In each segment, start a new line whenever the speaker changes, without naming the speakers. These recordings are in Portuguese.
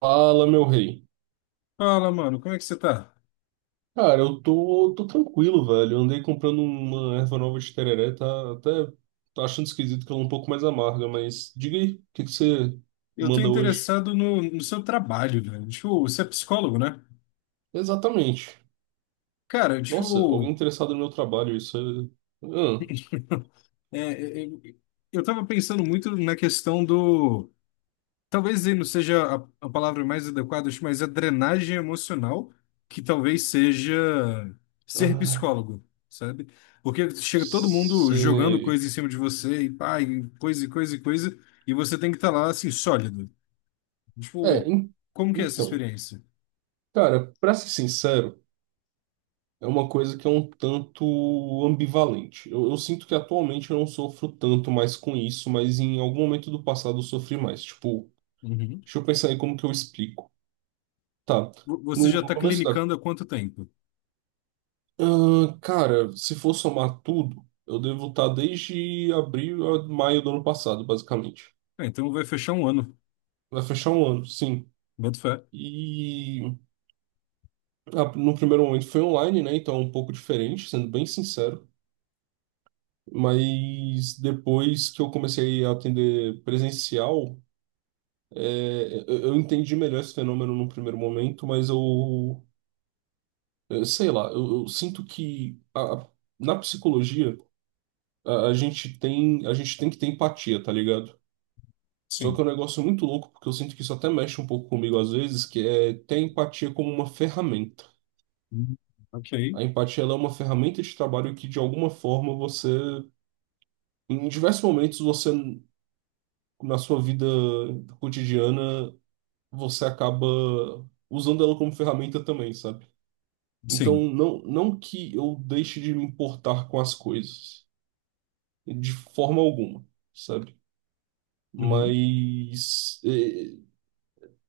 Fala, meu rei.
Fala, mano, como é que você tá?
Cara, eu tô tranquilo, velho. Eu andei comprando uma erva nova de tereré, tá até tô achando esquisito que ela é um pouco mais amarga, mas diga aí, o que que você
Eu tô
manda hoje?
interessado no seu trabalho, velho. Tipo, você é psicólogo, né?
Exatamente.
Cara,
Nossa, alguém
tipo,
interessado no meu trabalho, é... Ah,
é, é, é, eu tava pensando muito na questão do. Talvez aí não seja a palavra mais adequada, acho, mas a drenagem emocional, que talvez seja ser
ah,
psicólogo, sabe? Porque chega todo mundo jogando
sei.
coisa em cima de você, e pá, e coisa, e coisa, e coisa, e você tem que estar lá, assim, sólido.
É,
Tipo,
en-
como que é essa
então,
experiência?
cara, pra ser sincero, é uma coisa que é um tanto ambivalente. Eu sinto que atualmente eu não sofro tanto mais com isso, mas em algum momento do passado eu sofri mais. Tipo,
Uhum.
deixa eu pensar aí como que eu explico. Tá.
Você já
No
está
começo da.
clinicando há quanto tempo?
Ah, cara, se for somar tudo, eu devo estar desde abril a maio do ano passado, basicamente.
Ah, então vai fechar um ano.
Vai fechar um ano, sim.
Boto fé.
E no primeiro momento foi online, né? Então é um pouco diferente, sendo bem sincero. Mas depois que eu comecei a atender presencial, é, eu entendi melhor esse fenômeno no primeiro momento, mas eu sei lá, eu sinto que na psicologia a gente tem que ter empatia, tá ligado? Só que
Sim.
é um negócio muito louco, porque eu sinto que isso até mexe um pouco comigo às vezes, que é ter a empatia como uma ferramenta.
Hum. Ok.
A empatia ela é uma ferramenta de trabalho que de alguma forma você, em diversos momentos você na sua vida cotidiana, você acaba usando ela como ferramenta também, sabe? Então,
Sim.
não que eu deixe de me importar com as coisas, de forma alguma, sabe?
Uhum.
Mas,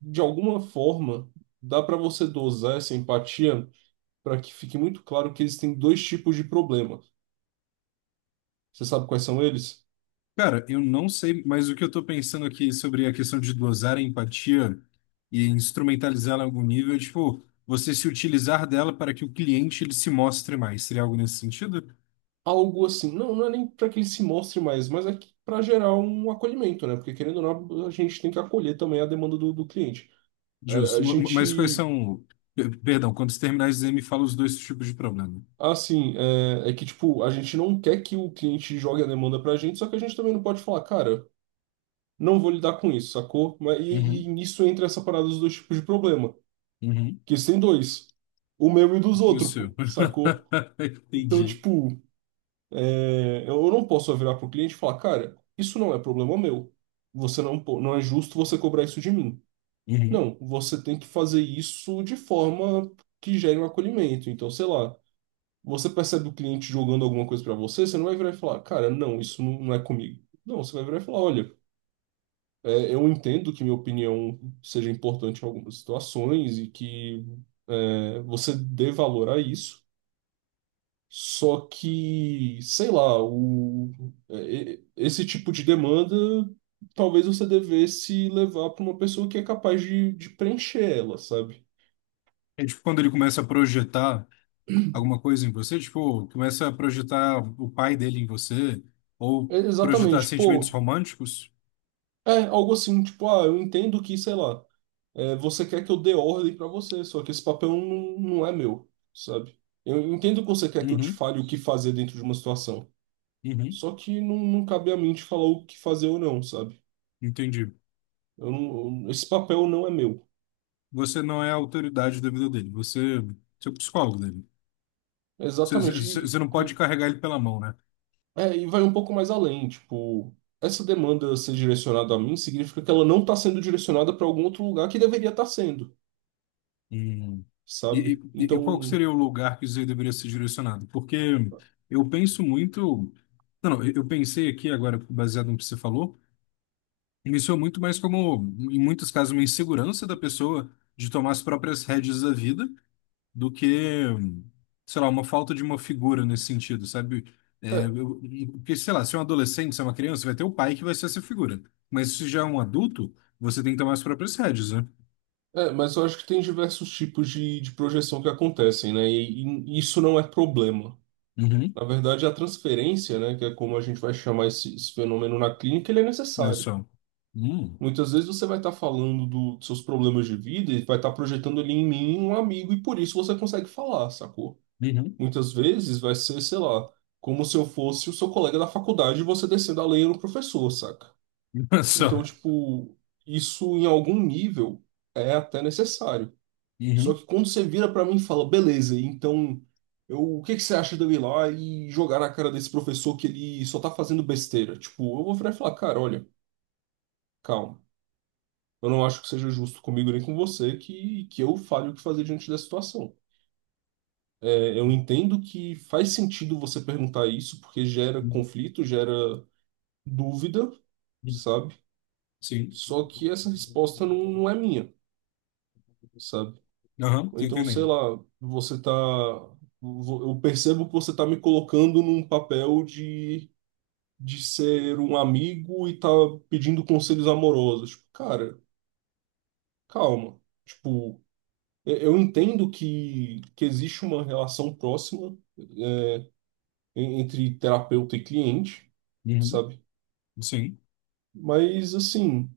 de alguma forma, dá para você dosar essa empatia para que fique muito claro que existem dois tipos de problema. Você sabe quais são eles?
Cara, eu não sei, mas o que eu estou pensando aqui sobre a questão de dosar a empatia e instrumentalizá-la em algum nível é, tipo, você se utilizar dela para que o cliente ele se mostre mais. Seria algo nesse sentido?
Algo assim, não é nem para que ele se mostre mais, mas é para gerar um acolhimento, né? Porque, querendo ou não, a gente tem que acolher também a demanda do cliente.
Justo.
A
Mas quais
gente.
são... Perdão, quando você terminar o exame, me fala os dois tipos de problema.
Assim, é que, tipo, a gente não quer que o cliente jogue a demanda pra gente, só que a gente também não pode falar, cara, não vou lidar com isso, sacou? Mas, e
Uhum,
nisso entra essa parada dos dois tipos de problema,
uhum.
que isso tem dois, o meu e dos
E o
outros,
seu?
pô, sacou? Então,
Entendi.
tipo, é, eu não posso só virar pro cliente e falar, cara, isso não é problema meu, você não, po- não é justo você cobrar isso de mim.
Uhum.
Não, você tem que fazer isso de forma que gere um acolhimento, então, sei lá. Você percebe o cliente jogando alguma coisa para você, você não vai virar e falar, cara, não, não é comigo. Não, você vai virar e falar, olha, é, eu entendo que minha opinião seja importante em algumas situações e que é, você dê valor a isso, só que, sei lá, é, esse tipo de demanda talvez você devesse levar para uma pessoa que é capaz de preencher ela, sabe?
É tipo quando ele começa a projetar alguma coisa em você, tipo, começa a projetar o pai dele em você, ou
É,
projetar
exatamente,
sentimentos
pô,
românticos.
é algo assim, tipo, ah, eu entendo que, sei lá. É, você quer que eu dê ordem pra você, só que esse papel não é meu, sabe? Eu entendo que você quer que eu te
Uhum,
fale o que fazer dentro de uma situação,
uhum.
só que não cabe a mim te falar o que fazer ou não, sabe?
Entendi.
Eu não- eu- esse papel não é meu.
Você não é a autoridade da vida dele, você é o psicólogo dele.
Exatamente.
Você não pode carregar ele pela mão, né?
E vai um pouco mais além, tipo, essa demanda ser direcionada a mim significa que ela não está sendo direcionada para algum outro lugar que deveria estar sendo,
Hum.
sabe?
E qual que
Então.
seria o lugar que isso aí deveria ser direcionado? Porque eu penso muito. Não, não, eu pensei aqui agora, baseado no que você falou. Isso é muito mais como, em muitos casos, uma insegurança da pessoa de tomar as próprias rédeas da vida do que, sei lá, uma falta de uma figura nesse sentido, sabe? É,
é,
eu- porque, sei lá, se é um adolescente, se é uma criança, vai ter o pai que vai ser essa figura. Mas se já é um adulto, você tem que tomar as próprias rédeas, né?
É, mas eu acho que tem diversos tipos de projeção que acontecem, né? E isso não é problema.
Uhum.
Na verdade, a transferência, né, que é como a gente vai chamar esse fenômeno na clínica, ele é
Não é
necessário.
só. Hum.
Muitas vezes você vai estar falando dos seus problemas de vida e vai estar projetando ali em mim um amigo e por isso você consegue falar, sacou?
Uhum.
Muitas vezes vai ser, sei lá, como se eu fosse o seu colega da faculdade e você descendo a lenha no professor, saca?
Não é
Então,
só.
tipo, isso em algum nível é até necessário. Só
Uhum.
que quando você vira pra mim e fala, beleza, então eu, o que que você acha de eu ir lá e jogar na cara desse professor que ele só tá fazendo besteira? Tipo, eu vou virar e falar, cara, olha, calma. Eu não acho que seja justo comigo nem com você que eu fale o que fazer diante da situação. É, eu entendo que faz sentido você perguntar isso porque gera conflito, gera dúvida, sabe?
Sim.
Só que essa resposta não é minha, sabe?
Aham,
Ou
tô
então, sei
entendendo.
lá, eu percebo que você tá me colocando num papel de ser um amigo e tá pedindo conselhos amorosos. Tipo, cara, calma. Tipo, eu entendo que existe uma relação próxima entre terapeuta e cliente,
Uhum.
sabe?
Sim.
Mas, assim,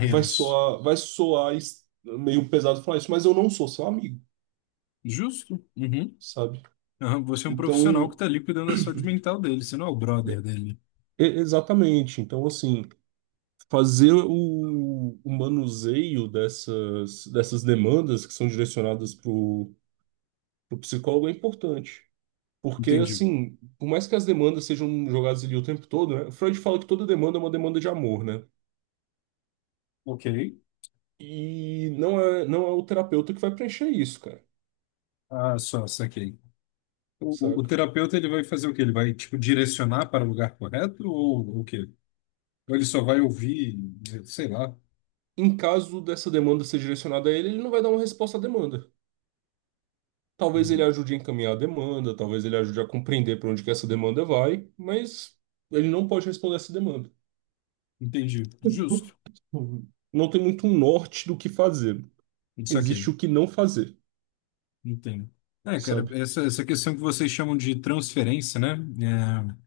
vai soar, meio pesado falar isso, mas eu não sou seu amigo,
Justo. Uhum.
sabe?
Aham, você é um profissional que
Então,
está ali cuidando da saúde mental dele, você não é o brother dele.
exatamente. Então, assim. Fazer o manuseio dessas, dessas demandas que são direcionadas para o psicólogo é importante. Porque,
Entendi.
assim, por mais que as demandas sejam jogadas ali o tempo todo, né? Freud fala que toda demanda é uma demanda de amor, né?
Ok.
E não é o terapeuta que vai preencher isso, cara,
Ah, só, saquei. O
saca?
terapeuta, ele vai fazer o quê? Ele vai, tipo, direcionar para o lugar correto ou o quê? Ou ele só vai ouvir, sei lá.
Em caso dessa demanda ser direcionada a ele, ele não vai dar uma resposta à demanda. Talvez ele
Hum.
ajude a encaminhar a demanda, talvez ele ajude a compreender para onde que essa demanda vai, mas ele não pode responder essa demanda.
Entendi. Justo.
Não tem muito um norte do que fazer. Existe
Saquei.
o que não fazer,
Entendo. É, cara,
sabe?
essa questão que vocês chamam de transferência, né? É,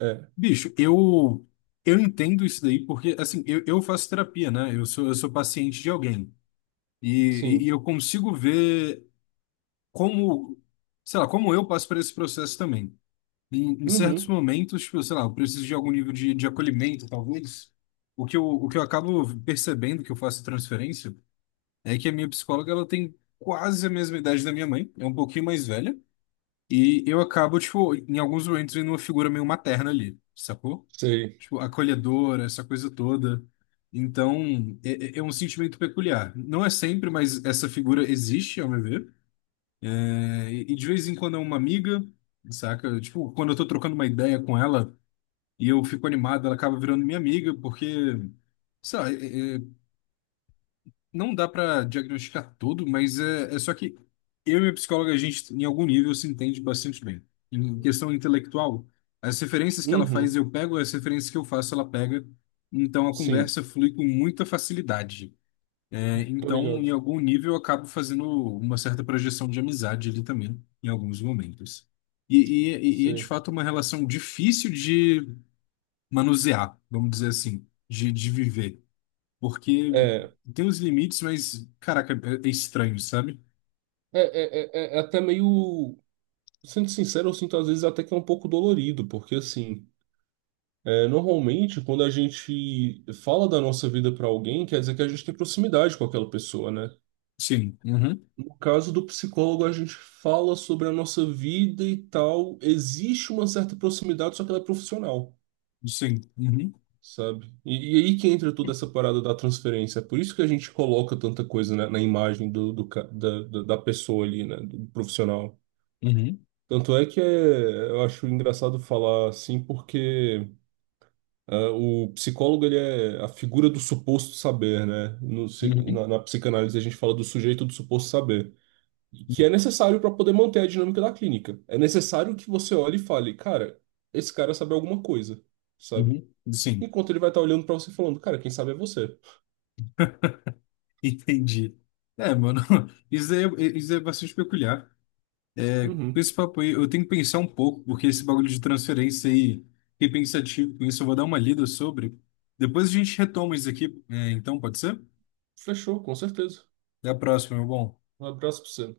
É,
bicho, eu entendo isso daí porque, assim, eu faço terapia, né? Eu sou paciente de alguém. E, e
sim.
eu consigo ver como, sei lá, como eu passo por esse processo também. Em certos
Uhum,
momentos, tipo, sei lá, eu preciso de algum nível de acolhimento, talvez. O que eu acabo percebendo que eu faço transferência é que a minha psicóloga, ela tem quase a mesma idade da minha mãe, é um pouquinho mais velha. E eu acabo, tipo, em alguns momentos, vendo uma figura meio materna ali, sacou?
sei.
Tipo, acolhedora, essa coisa toda. Então, é é um sentimento peculiar. Não é sempre, mas essa figura existe, ao meu ver. É, e de vez em quando é uma amiga, saca? Tipo, quando eu tô trocando uma ideia com ela e eu fico animado, ela acaba virando minha amiga, porque, sei lá, não dá pra diagnosticar tudo, mas é só que eu e minha psicóloga, a gente, em algum nível, se entende bastante bem. Em questão intelectual, as referências que ela
Uhum,
faz, eu pego, as referências que eu faço, ela pega. Então a
sim.
conversa flui com muita facilidade. É,
Tô
então, em
ligado.
algum nível, eu acabo fazendo uma certa projeção de amizade ali também, em alguns momentos. E, e é de
Sei.
fato uma relação difícil de manusear, vamos dizer assim, de viver. Porque
É, é, é,
tem uns limites, mas, caraca, é é estranho, sabe?
é é até meio. Sendo sincero, eu sinto às vezes até que é um pouco dolorido, porque assim, é, normalmente quando a gente fala da nossa vida pra alguém, quer dizer que a gente tem proximidade com aquela pessoa, né?
Sim, uhum,
No caso do psicólogo, a gente fala sobre a nossa vida e tal. Existe uma certa proximidade, só que ela é profissional,
sim, uhum,
sabe? E aí que entra toda essa parada da transferência. É por isso que a gente coloca tanta coisa na imagem do, do ca- da, da da pessoa ali, né? Do profissional.
uhum,
Tanto é que é, eu acho engraçado falar assim, porque o psicólogo ele é a figura do suposto saber, né?
uhum,
Na psicanálise a gente fala do sujeito do suposto saber. Que é necessário para poder manter a dinâmica da clínica. É necessário que você olhe e fale, cara, esse cara sabe alguma coisa, sabe?
uhum, sim,
Enquanto ele vai estar olhando para você e falando, cara, quem sabe é você.
entendi. É, mano, isso daí é bastante peculiar. Com
Uhum.
esse papo aí, eu tenho que pensar um pouco, porque esse bagulho de transferência aí, fiquei pensativo com isso, eu vou dar uma lida sobre. Depois a gente retoma isso aqui, é, então, pode ser?
Fechou, com certeza.
Até a próxima, meu bom.
Um abraço para você.